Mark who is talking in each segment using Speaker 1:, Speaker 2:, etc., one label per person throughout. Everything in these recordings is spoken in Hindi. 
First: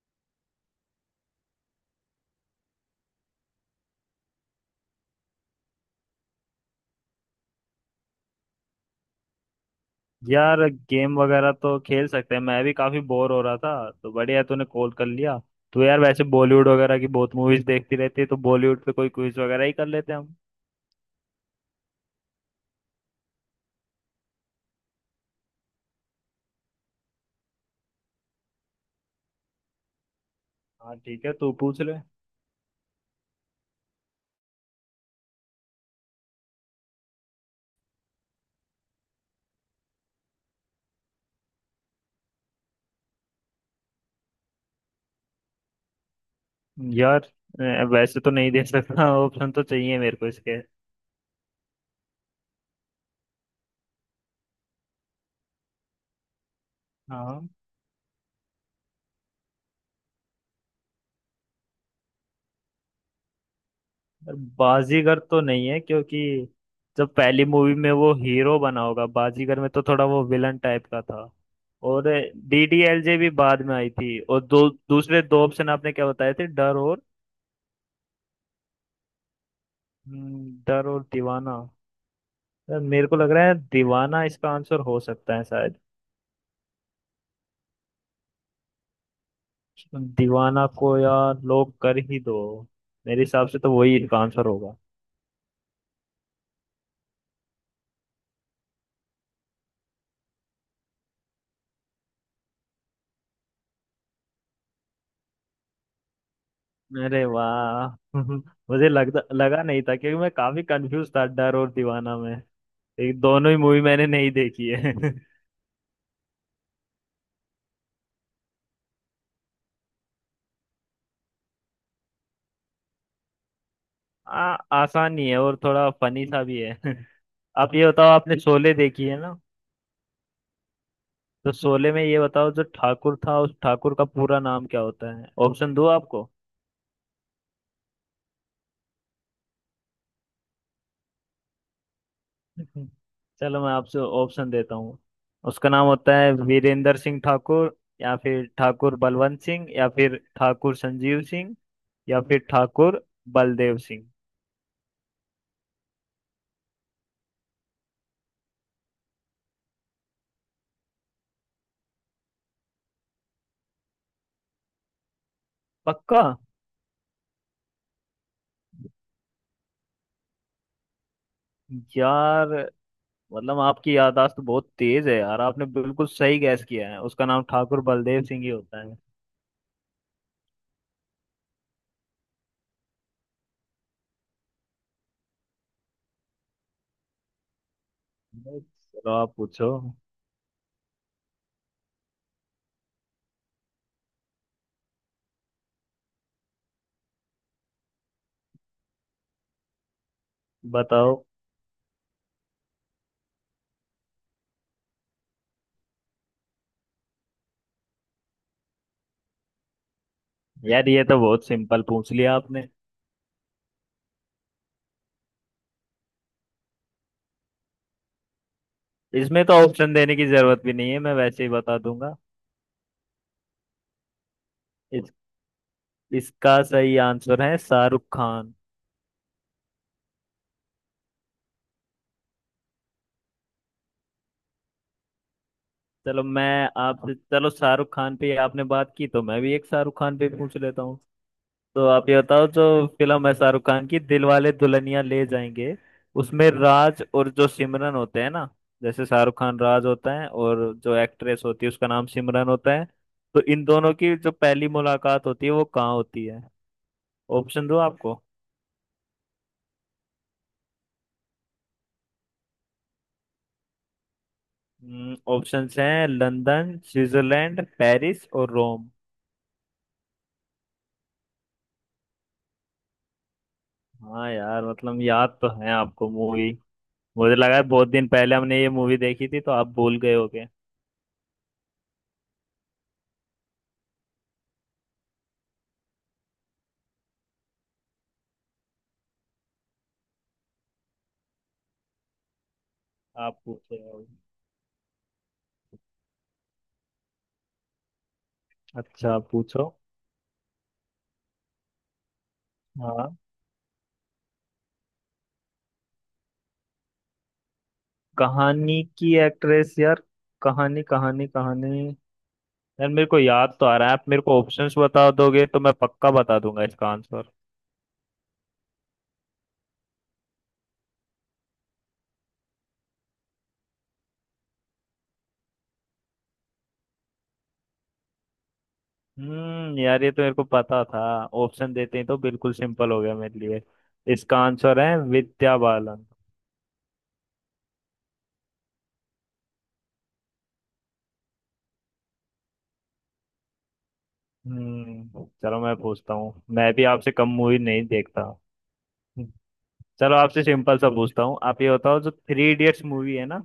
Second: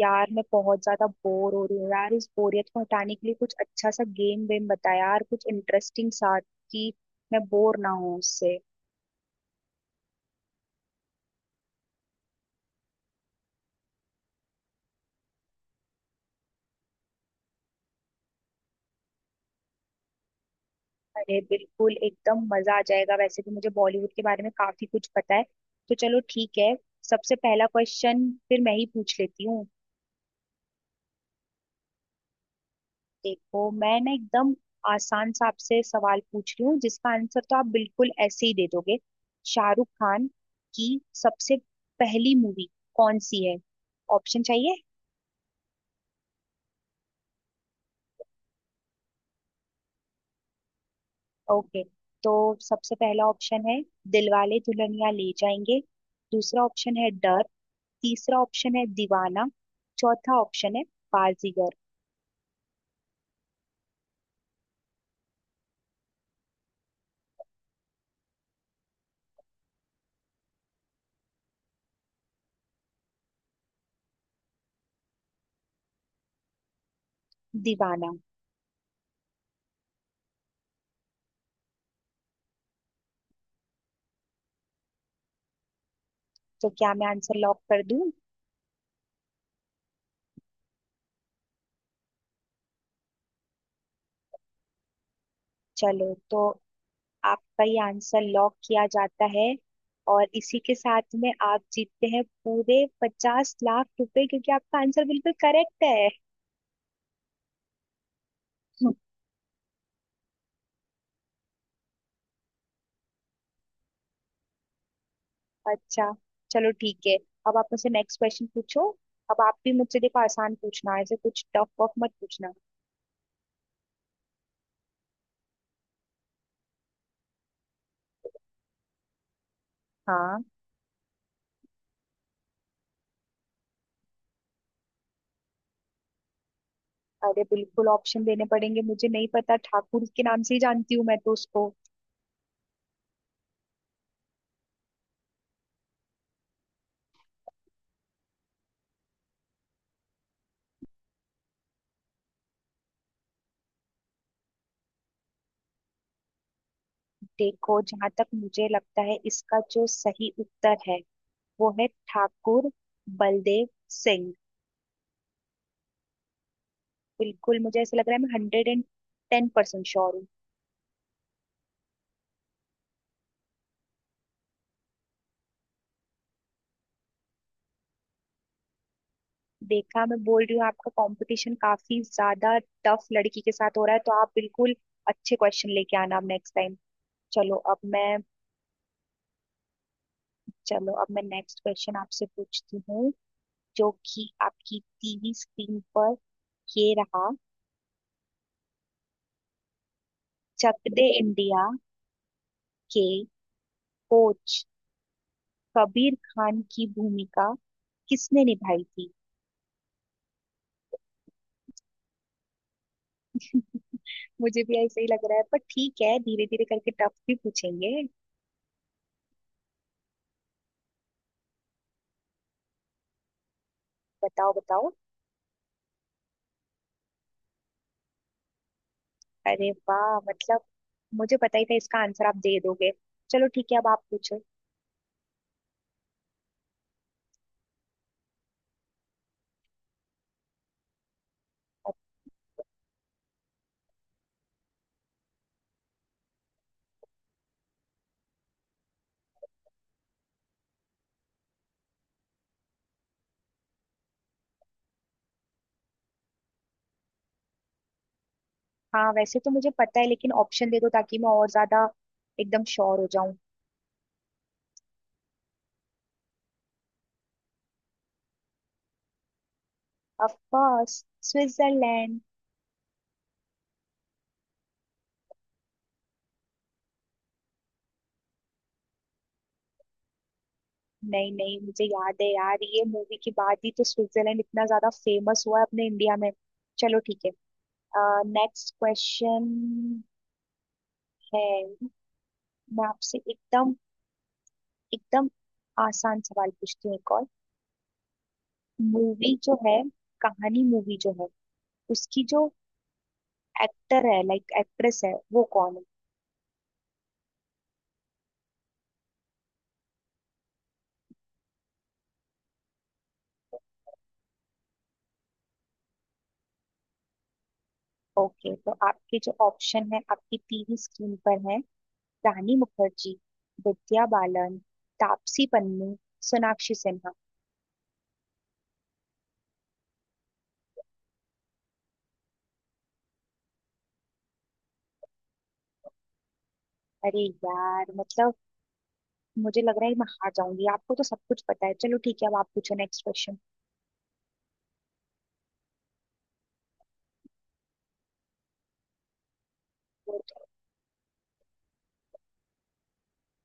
Speaker 1: यार, मैं बहुत ज्यादा बोर हो रही हूँ। यार, इस बोरियत को हटाने के लिए कुछ अच्छा सा गेम वेम बता यार, कुछ इंटरेस्टिंग सा कि मैं बोर ना हूँ उससे।
Speaker 2: यार गेम वगैरह तो खेल सकते हैं। मैं भी काफी बोर हो रहा था तो बढ़िया तूने कॉल कर लिया। तो यार वैसे बॉलीवुड वगैरह की बहुत मूवीज देखती रहती है तो बॉलीवुड पे कोई क्विज वगैरह ही कर लेते हैं हम।
Speaker 1: अरे बिल्कुल, एकदम मजा आ जाएगा। वैसे भी मुझे बॉलीवुड के बारे में काफी कुछ पता है। तो चलो ठीक है। सबसे पहला क्वेश्चन फिर मैं ही पूछ लेती हूँ।
Speaker 2: हाँ ठीक है, तू पूछ ले।
Speaker 1: देखो, मैं ना एकदम आसान सा आपसे सवाल पूछ रही हूँ जिसका आंसर तो आप बिल्कुल ऐसे ही दे दोगे। शाहरुख खान की सबसे पहली मूवी कौन सी है? ऑप्शन चाहिए?
Speaker 2: यार वैसे तो नहीं दे सकता ऑप्शन तो चाहिए मेरे को इसके।
Speaker 1: ओके, तो सबसे पहला ऑप्शन है दिलवाले दुल्हनिया ले जाएंगे। दूसरा ऑप्शन है डर।
Speaker 2: हाँ।
Speaker 1: तीसरा ऑप्शन है दीवाना। चौथा ऑप्शन है बाजीगर।
Speaker 2: यार, बाजीगर तो नहीं है क्योंकि जब पहली मूवी में वो हीरो बना होगा बाजीगर में तो थोड़ा वो विलन टाइप का था। और डीडीएलजे भी बाद में आई थी। और दो दूसरे दो ऑप्शन आपने क्या बताए थे? डर और।
Speaker 1: दीवाना।
Speaker 2: डर और दीवाना। यार मेरे को लग रहा है दीवाना इसका आंसर हो सकता है शायद।
Speaker 1: तो क्या मैं आंसर लॉक कर दूं?
Speaker 2: दीवाना को यार लोग कर ही दो। मेरे हिसाब से तो वही इसका आंसर होगा।
Speaker 1: चलो, तो आपका ये आंसर लॉक किया जाता है, और इसी के साथ में आप जीतते हैं पूरे 50 लाख रुपए क्योंकि आपका आंसर बिल्कुल करेक्ट है।
Speaker 2: अरे वाह। मुझे लगता लगा नहीं था क्योंकि मैं काफी कंफ्यूज था डर और दीवाना में। एक दोनों ही मूवी मैंने नहीं देखी है
Speaker 1: अच्छा। चलो ठीक है। अब आप मुझसे नेक्स्ट क्वेश्चन पूछो। अब आप भी मुझसे देखो आसान पूछना, ऐसे कुछ टफ वफ मत पूछना।
Speaker 2: आ, आसान ही है और थोड़ा फनी सा भी है आप ये बताओ आपने शोले देखी है ना।
Speaker 1: हाँ।
Speaker 2: तो शोले में ये बताओ जो ठाकुर था उस ठाकुर का पूरा नाम क्या होता है? ऑप्शन दो आपको।
Speaker 1: अरे बिल्कुल, ऑप्शन देने पड़ेंगे, मुझे नहीं पता, ठाकुर के नाम से ही जानती हूँ मैं तो उसको।
Speaker 2: हम्म। चलो मैं आपसे ऑप्शन देता हूँ। उसका नाम होता है वीरेंद्र सिंह ठाकुर या फिर ठाकुर बलवंत सिंह या फिर ठाकुर संजीव सिंह या फिर ठाकुर बलदेव सिंह।
Speaker 1: देखो, जहां तक मुझे लगता है इसका जो सही उत्तर है वो है ठाकुर बलदेव सिंह।
Speaker 2: पक्का?
Speaker 1: बिल्कुल मुझे ऐसा लग रहा है, मैं hundred and ten percent sure हूँ।
Speaker 2: यार मतलब आपकी याददाश्त तो बहुत तेज है यार। आपने बिल्कुल सही गैस किया है। उसका नाम ठाकुर बलदेव सिंह ही होता है।
Speaker 1: देखा, मैं बोल रही हूँ आपका कंपटीशन काफी ज्यादा टफ लड़की के साथ हो रहा है, तो आप बिल्कुल अच्छे क्वेश्चन लेके आना अब नेक्स्ट टाइम। चलो अब मैं
Speaker 2: चलो आप पूछो।
Speaker 1: चलो अब मैं नेक्स्ट क्वेश्चन आपसे पूछती हूँ, जो कि आपकी टीवी स्क्रीन पर ये रहा। चक दे
Speaker 2: बताओ।
Speaker 1: इंडिया के कोच कबीर खान की भूमिका किसने निभाई थी?
Speaker 2: यार ये तो बहुत सिंपल पूछ लिया आपने।
Speaker 1: मुझे भी ऐसा ही लग रहा है, पर ठीक है, धीरे धीरे करके टफ भी पूछेंगे।
Speaker 2: इसमें तो ऑप्शन देने की जरूरत भी नहीं है, मैं वैसे ही बता दूंगा।
Speaker 1: बताओ बताओ।
Speaker 2: इसका सही आंसर है शाहरुख खान।
Speaker 1: अरे वाह, मतलब मुझे पता ही था इसका आंसर आप दे दोगे। चलो ठीक है, अब आप पूछो।
Speaker 2: चलो मैं आपसे, चलो शाहरुख खान पे आपने बात की तो मैं भी एक शाहरुख खान पे पूछ लेता हूँ। तो
Speaker 1: अब
Speaker 2: आप ये बताओ जो फिल्म है शाहरुख खान की, दिलवाले दुल्हनिया ले जाएंगे, उसमें राज और जो सिमरन होते हैं ना। जैसे शाहरुख खान राज होता है और जो एक्ट्रेस होती है उसका नाम सिमरन होता है। तो इन दोनों की जो पहली मुलाकात होती है वो कहाँ होती है? ऑप्शन दो आपको।
Speaker 1: हाँ, वैसे तो मुझे पता है लेकिन ऑप्शन दे दो ताकि मैं और ज्यादा एकदम श्योर हो जाऊं।
Speaker 2: ऑप्शंस हैं लंदन, स्विट्जरलैंड, पेरिस और रोम।
Speaker 1: Of course, Switzerland.
Speaker 2: हाँ यार, मतलब याद तो है आपको मूवी। मुझे लगा है बहुत दिन पहले हमने ये मूवी देखी थी तो आप भूल गए होगे।
Speaker 1: नहीं नहीं, मुझे याद है यार, ये मूवी के बाद ही तो स्विट्जरलैंड इतना ज्यादा फेमस हुआ है अपने इंडिया में। चलो ठीक है। नेक्स्ट क्वेश्चन है। मैं आपसे
Speaker 2: आप
Speaker 1: एकदम
Speaker 2: पूछे हो।
Speaker 1: एकदम आसान सवाल पूछती हूँ एक और।
Speaker 2: अच्छा आप
Speaker 1: मूवी जो
Speaker 2: पूछो।
Speaker 1: है कहानी मूवी जो है उसकी जो
Speaker 2: हाँ।
Speaker 1: एक्टर है लाइक एक्ट्रेस है वो कौन है?
Speaker 2: कहानी की एक्ट्रेस यार, कहानी कहानी कहानी। यार मेरे को याद तो आ रहा है, आप मेरे को ऑप्शंस बता दोगे तो मैं पक्का बता दूंगा इसका आंसर।
Speaker 1: ओके, तो आपके जो ऑप्शन है आपकी टीवी स्क्रीन पर है। रानी मुखर्जी, विद्या बालन, तापसी पन्नू, सोनाक्षी सिन्हा।
Speaker 2: यार ये तो मेरे को पता था। ऑप्शन देते ही तो बिल्कुल सिंपल हो गया मेरे लिए। इसका आंसर है विद्या बालन।
Speaker 1: अरे यार, मतलब मुझे लग रहा है मैं हार जाऊंगी, आपको तो सब कुछ पता है। चलो ठीक है, अब आप पूछो नेक्स्ट क्वेश्चन।
Speaker 2: चलो मैं पूछता हूँ, मैं भी आपसे कम मूवी नहीं देखता। चलो आपसे सिंपल सा पूछता हूँ, आप ये बताओ जो थ्री इडियट्स मूवी है ना,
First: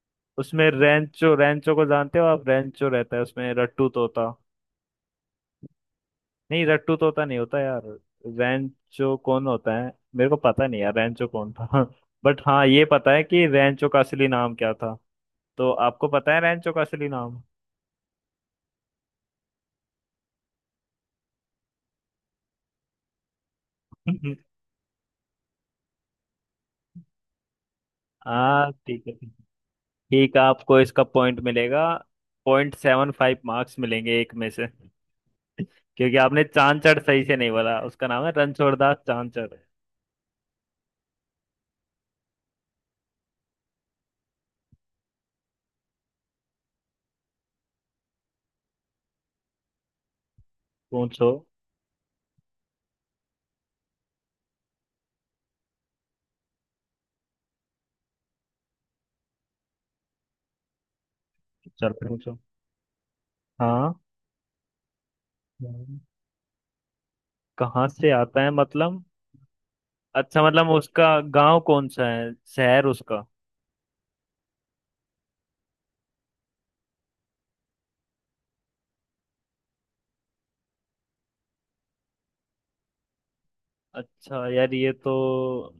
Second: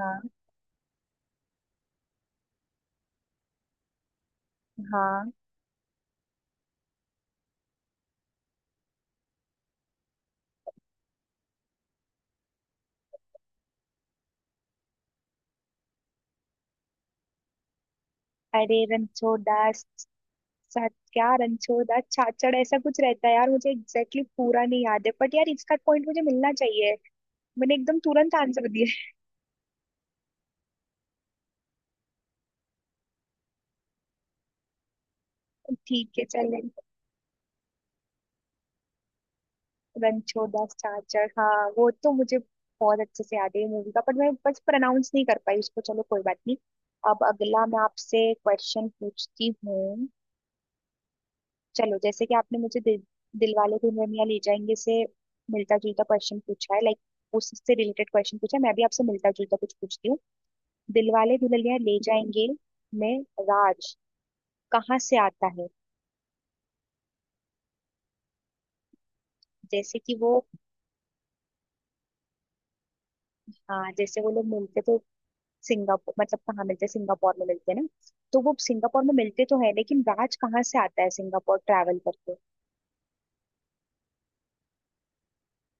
Speaker 1: हाँ।
Speaker 2: उसमें रेंचो, रेंचो को जानते हो आप, रेंचो रहता है उसमें रट्टू तोता।
Speaker 1: हाँ।
Speaker 2: नहीं रट्टू तोता नहीं होता यार। रेंचो कौन होता है मेरे को पता नहीं यार, रेंचो कौन था बट हाँ ये पता है कि रेंचो का असली नाम क्या था। तो आपको पता है रेंचो का असली नाम?
Speaker 1: अरे सा- क्या रणछोड़ा छाछड़ ऐसा कुछ रहता है? यार, मुझे एग्जैक्टली पूरा नहीं याद है, बट यार इसका पॉइंट मुझे मिलना चाहिए। मैंने एकदम तुरंत आंसर
Speaker 2: हाँ
Speaker 1: दिया।
Speaker 2: ठीक है ठीक है। ठीक है, आपको इसका पॉइंट मिलेगा। पॉइंट सेवन फाइव मार्क्स मिलेंगे एक में से।
Speaker 1: ठीक
Speaker 2: क्योंकि
Speaker 1: है
Speaker 2: आपने
Speaker 1: चले।
Speaker 2: चांचड़ सही से नहीं बोला। उसका नाम है रणछोड़दास चांचड़।
Speaker 1: रणछोड़ा छाछड़, हाँ वो तो मुझे बहुत अच्छे से याद है मूवी का, पर मैं बस प्रोनाउंस नहीं कर पाई उसको। चलो कोई बात नहीं। अब अगला मैं आपसे क्वेश्चन पूछती हूँ।
Speaker 2: पूछो।
Speaker 1: चलो, जैसे कि आपने मुझे दिलवाले दुल्हनिया ले जाएंगे से मिलता जुलता क्वेश्चन पूछा है, लाइक उससे रिलेटेड क्वेश्चन पूछा है, मैं भी आपसे मिलता जुलता कुछ पूछती हूँ। दिलवाले दुल्हनिया
Speaker 2: चल
Speaker 1: ले
Speaker 2: पूछो।
Speaker 1: जाएंगे में
Speaker 2: हाँ।
Speaker 1: राज कहाँ से आता है?
Speaker 2: कहाँ से आता है मतलब?
Speaker 1: जैसे कि वो,
Speaker 2: अच्छा मतलब उसका गांव कौन सा है, शहर उसका?
Speaker 1: हाँ जैसे वो लोग मिलते तो सिंगापुर मतलब कहाँ मिलते हैं? सिंगापुर में मिलते हैं ना? तो वो सिंगापुर में मिलते तो है लेकिन राज कहाँ से आता है सिंगापुर ट्रैवल करके।
Speaker 2: अच्छा यार ये तो,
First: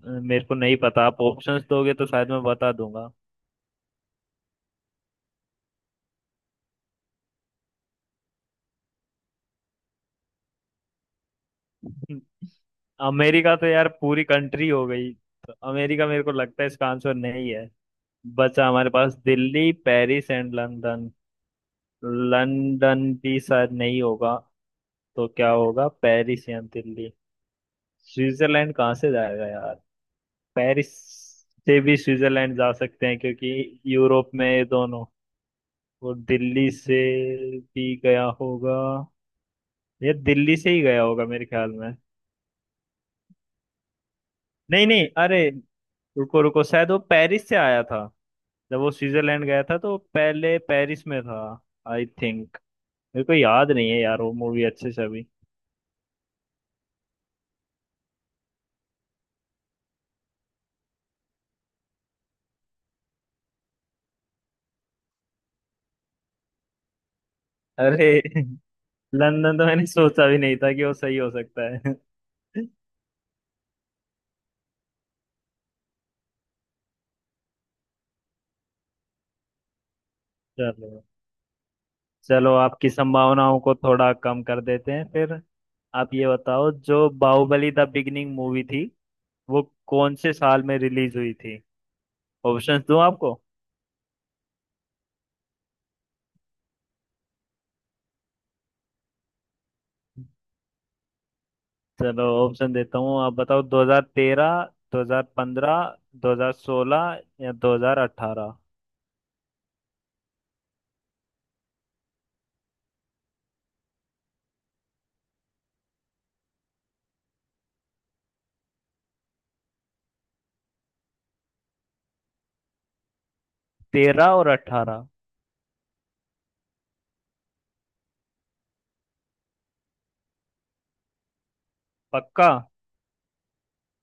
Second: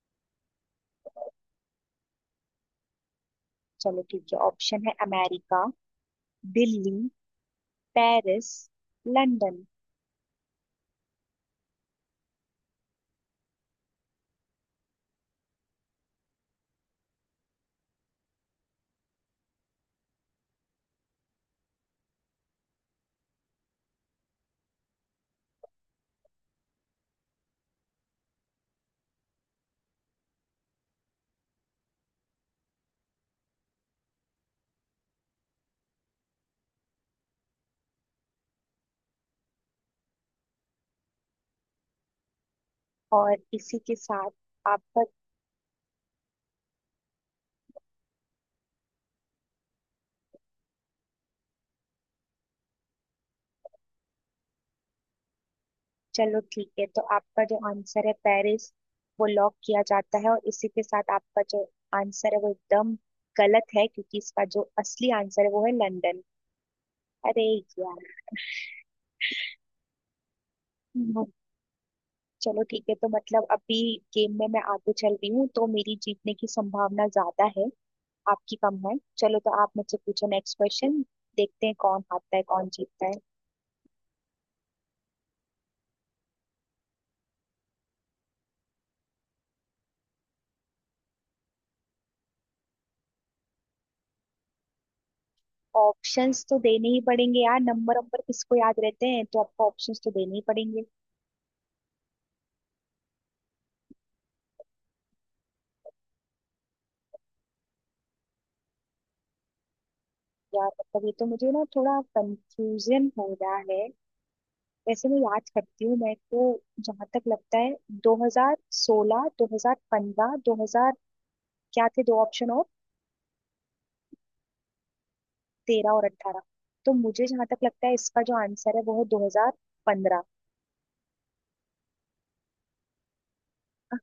Speaker 2: मेरे को नहीं पता। आप ऑप्शंस दोगे तो शायद मैं बता दूंगा।
Speaker 1: चलो ठीक है, ऑप्शन है America, Delhi, Paris, London.
Speaker 2: America तो यार पूरी कंट्री हो गई, तो अमेरिका मेरे को लगता है इसका आंसर नहीं है। बचा हमारे पास Delhi, Paris and London. London भी शायद नहीं होगा। तो क्या होगा, पेरिस या दिल्ली? स्विट्जरलैंड कहाँ से जाएगा यार? पेरिस से भी स्विट्जरलैंड जा सकते हैं क्योंकि यूरोप में ये दोनों। वो दिल्ली से भी गया होगा। ये दिल्ली से ही गया होगा मेरे ख्याल में।
Speaker 1: और इसी के साथ
Speaker 2: नहीं
Speaker 1: आपका।
Speaker 2: नहीं, अरे रुको रुको, शायद वो पेरिस से आया था। जब वो स्विट्जरलैंड गया था तो वो पहले पेरिस में था, आई थिंक। मेरे को याद नहीं है यार वो मूवी अच्छे से अभी।
Speaker 1: चलो ठीक है, तो आपका जो आंसर है पेरिस वो लॉक किया जाता है, और इसी के साथ आपका जो आंसर है वो एकदम गलत है क्योंकि इसका जो असली आंसर है वो है लंदन। अरे
Speaker 2: अरे
Speaker 1: यार।
Speaker 2: लंदन तो मैंने सोचा भी नहीं था कि वो सही
Speaker 1: हम्म,
Speaker 2: हो सकता है।
Speaker 1: चलो ठीक है, तो मतलब अभी गेम में मैं आगे चल रही हूँ तो मेरी जीतने की संभावना ज्यादा है, आपकी कम है। चलो, तो आप मुझसे पूछो नेक्स्ट क्वेश्चन।
Speaker 2: चलो।
Speaker 1: देखते हैं कौन हारता है
Speaker 2: चलो
Speaker 1: कौन
Speaker 2: आपकी
Speaker 1: जीतता है।
Speaker 2: संभावनाओं को थोड़ा कम कर देते हैं फिर। आप ये बताओ जो बाहुबली द बिगिनिंग मूवी थी वो कौन से साल में रिलीज हुई थी? ऑप्शंस दूं आपको?
Speaker 1: ऑप्शंस तो देने ही पड़ेंगे यार, नंबर नंबर किसको याद रहते हैं, तो आपको ऑप्शंस तो देने ही पड़ेंगे।
Speaker 2: चलो ऑप्शन देता हूँ, आप बताओ 2013, 2015, 2016 या 2018।
Speaker 1: यार मतलब ये तो मुझे ना थोड़ा कंफ्यूजन हो रहा है। वैसे मैं याद करती हूँ, मैं तो जहां तक लगता है, 2016, 2015, 2000, क्या थे दो ऑप्शन और?
Speaker 2: तेरह और अठारह।
Speaker 1: 13 और 18। तो मुझे जहां तक लगता है इसका जो आंसर है वो है 2015।
Speaker 2: पक्का?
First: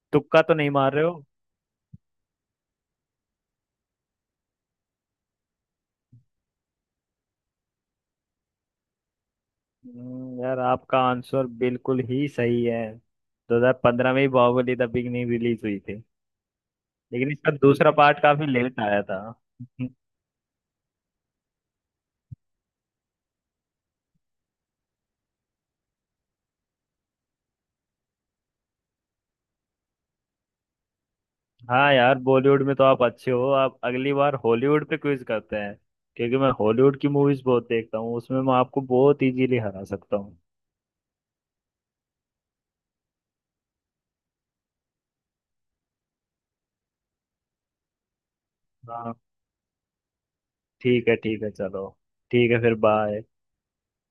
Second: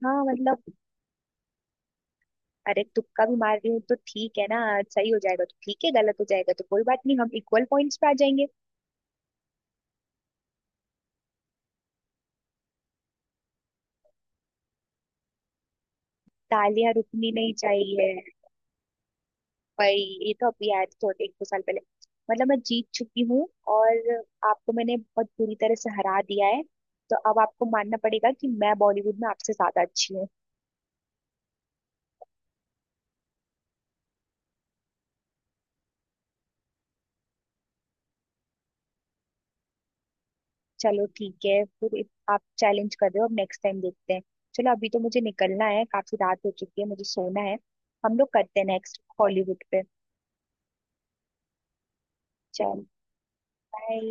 Speaker 1: हाँ
Speaker 2: तुक्का तो
Speaker 1: मतलब।
Speaker 2: नहीं मार रहे हो?
Speaker 1: अरे, तुक्का भी मार रही हूँ तो ठीक है ना, सही हो जाएगा तो ठीक है, गलत हो जाएगा तो कोई बात नहीं, हम इक्वल पॉइंट्स पे आ जाएंगे।
Speaker 2: यार आपका आंसर बिल्कुल ही सही है। 2015 में ही बाहुबली द बिगनिंग रिलीज हुई थी।
Speaker 1: तालियां रुकनी
Speaker 2: लेकिन इसका
Speaker 1: नहीं
Speaker 2: दूसरा
Speaker 1: चाहिए।
Speaker 2: पार्ट काफी लेट आया था।
Speaker 1: भाई, ये तो अभी आया था थोड़े 1 2 साल पहले। मतलब मैं जीत चुकी हूँ और आपको मैंने बहुत बुरी तरह से हरा दिया है, तो अब आपको मानना पड़ेगा कि मैं बॉलीवुड में आपसे ज्यादा अच्छी हूँ।
Speaker 2: हाँ यार बॉलीवुड में तो आप अच्छे हो, आप अगली बार हॉलीवुड पे क्विज करते हैं, क्योंकि मैं हॉलीवुड की मूवीज बहुत देखता हूँ, उसमें मैं आपको बहुत इजीली हरा सकता हूँ।
Speaker 1: चलो ठीक है फिर, आप चैलेंज कर रहे हो, अब नेक्स्ट टाइम देखते हैं। चलो अभी तो मुझे निकलना है, काफी रात हो चुकी है, मुझे सोना है, हम लोग करते हैं नेक्स्ट
Speaker 2: हाँ
Speaker 1: हॉलीवुड पे।
Speaker 2: ठीक है ठीक है। चलो ठीक है फिर,
Speaker 1: चल,
Speaker 2: बाय।
Speaker 1: बाय।